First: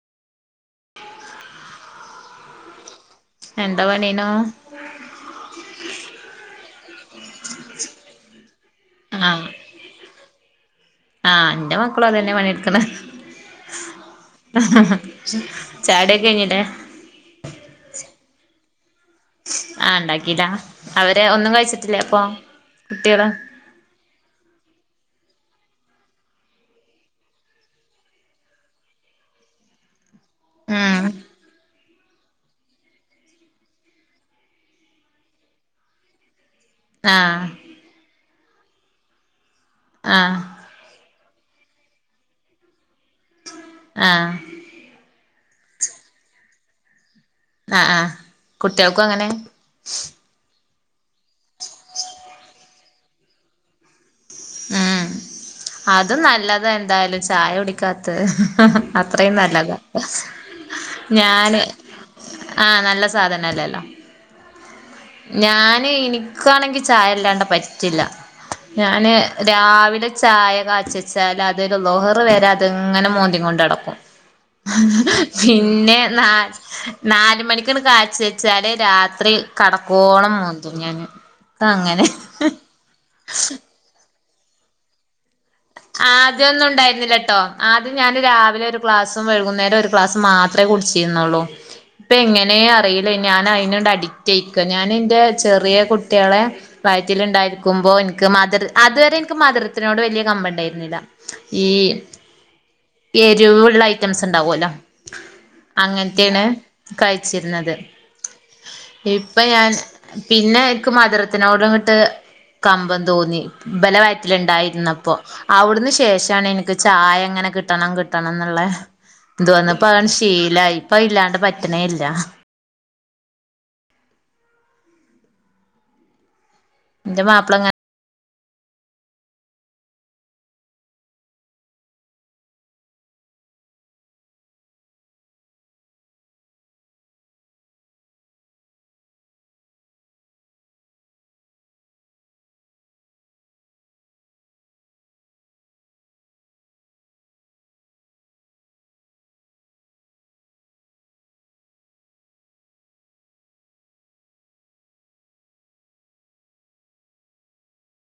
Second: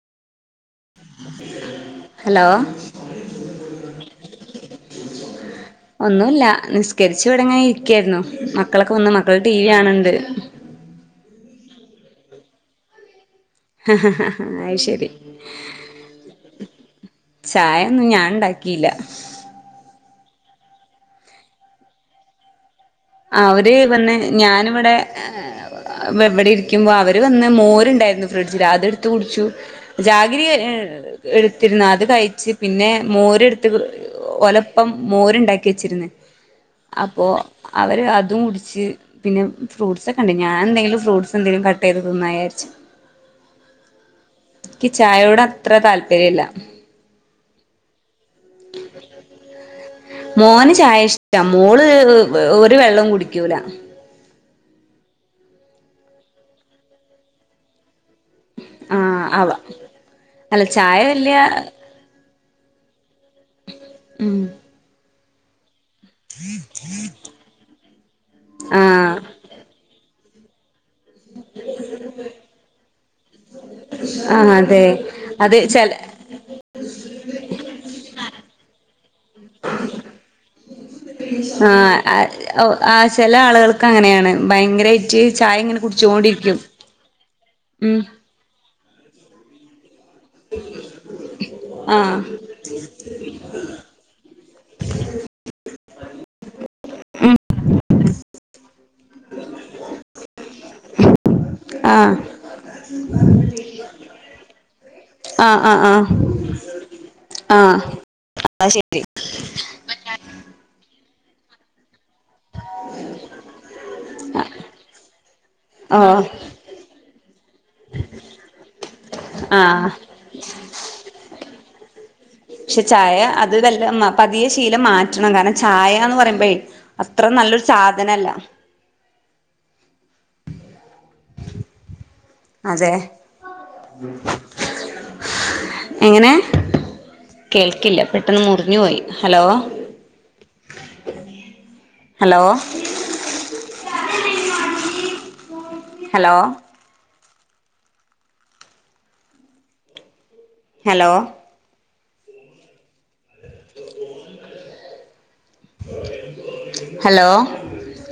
hello എന്ത പണീന്നൂ ഒന്നൂല്ലാ നിസ്കെര്ച്ച് ഇവെടെങ്ങെനെ ഇരിക്കേയ്ര്ന്നു മക്കളൊക്കെ വന്ന് മക്കള് ആഹ് ടീ വ്യാണ്‌ണ്ട് ആഹ് ഇന്റെ മക്കളും അതന്നെ പണിട്ക്ക്ണ് അത് ശരി ചായ്ട്യൊക്കെ കെഴിഞ്ഞില്ലേ ചായാെന്നും ഞാൻണ്ടാക്കീല്ലാ ആഹ് ണ്ടാക്കീല്ലാ അവെര് ഒന്നും കഴിച്ചിട്ടില്ലെ അപ്പോം കുട്ടികെള് അവെര് വെന്ന് ഞാന്‌വെടെ എഹ് ഏഹ് വെ വെടെരിക്ക്യുമ്പാെ അവെര് വെന്ന് മോര്ണ്ടേയ്ര്ന്നു ഫ്രിഡ്ജില് അതെട്ത്ത് കുടിച്ചു ജാഗിരി ഉം ഏഹ് എട്ത്തിര്ന്ന് അത് കഴിച്ച് പിന്നേ മോര്ട്ത്ത് ഒലെപ്പം മോര്ണ്ടാക്കി വെച്ചിര്ന്ന് അപ്പോ ആഹ് അവെര് അതും കുട്ച്ച് പിന്നെ ഫ്രൂട്ട്സാെക്കെണ്ട് ആഹ് ഞാൻ എന്തേലും ഫ്രൂട്ട്സെന്തേലും കട്ടെയ്ത് തിന്നായാര്ച്ച് ആഹ് ക്ക്യ് ചായോട് അത്ര താൽപ്പര്യല്ലാ ആഹ് ആഹ് കുട്ട്യാൾക്കും അങ്ങെനെ മോന് ചായ ഇഷ്ട്ടാ മോള് ഒരു വെള്ളും കുടിക്ക്യൂലാ ഊം അതും നല്ലെതാ എന്തായാലും ചായ കുടി ക്കാത്തെ ആഹ് അത്രേം അവ നല്ലെതാ അല്ല ചായ വല്യ ഞാന് ആഹ് നല്ല സാധനെല്ലെല്ലോ ഉം ഞാന് ഇനിക്കാണെങ്കി ചായല്ലാണ്ട് പ റ്റില്ല ഞാന് ആഹ് രാവിലെ ചായ കാച്ച് ച്ചാട്ട് അതൊര് ളുഹ്റ് വെരെ അത്ങ്ങെനെ മോന്തിങ്ങോണ്ടട ആഹ് അതെ അത് ചെല പിന്നെ നാ നാല് മണിക്ക്ന്ന് കാച്ച് വെച്ചാല് രാത്രി കടക്കോളം മോന്തും ഞാന് ക്കങ്ങനെ ആഹ് ഒ ആഹ് ചെല ആള്കൾക്കങ്ങെനെയാണ് ഭയങ്കരേയ്റ്റ് ചായെങ്ങെനെ ആദ്യാെന്നും ഉണ്ടായ്ര്ന്നില്ലട്ടോ ആദ്യം ഉം ഞാന് രാവിലൊര് ക്ലാസ്സും വെഴ്കുന്നേരാെര് ക്ലാസും മാത്രേ കുട്ച്ചീര്ന്നാെള്ളൂ പ്പെ ആഹ് എങ്ങെനേ അറീലെ ഞാനയ്നാണ്ട് അഡിക്റ്റ്യായ്ക്ക ഞാൻ ഇന്റെ ചെറിയെ കുട്ട്യേളെ ഉം വയറ്റില്ണ്ടായ്ര്ക്കുമ്പോ ഇൻക്ക് മധ്‌ര് അത്‌വെരെ ഇൻക്ക് മധ്‌രത്ത്നോട് വെല്യ കമ്പ ണ്ടായ്ര്ന്നില്ല ഈ ആഹ് എര്‌വ്ള്ള ഐറ്റംസ് ണ്ടാവോല്ലാെ ആഹ് ആഹ് ആഹ് അങ്ങെൻത്തേണ് കയ്ച്ചിര്ന്നെത് ആഹ് അത് ശരി ഞാൻ പിന്നെ ഇൻക്ക് മധ്‌രത്ത്നോട്ങ്ങെട്ട് കമ്പം തോന്നി ബെലെ വയെറ്റ്ല്ണ്ടായ്ര്ന്നപ്പാെ അവ്ട്ന്ന് ഓഹ് ശേഷാ നെ എനിക്ക് ചായങ്ങനെ കിട്ടണം കിട്ടണം എന്നൊള്ളെ ഇത് വന്നപ്പ ആഹ് അത് ശീ ശീലായി പ്പ ഇല്ലാണ്ട് പറ്റ്ണേല്ല പക്ഷെ ചായ അതിദല്ലമ്മ പതിയെ ശീലം മാറ്റണം കാരണം ചായ എന്ന് പറയുമ്പഴേ എന്റെ അത്ര മാപ്പിള നല്ലൊരു ഇങ്ങനെ സാധനല്ല അതേ [unintelligible] എങ്ങെനെ കേൾക്കില്ല പെട്ടെന്ന് മുറിഞ്ഞു പോയി hello hello hello hello hello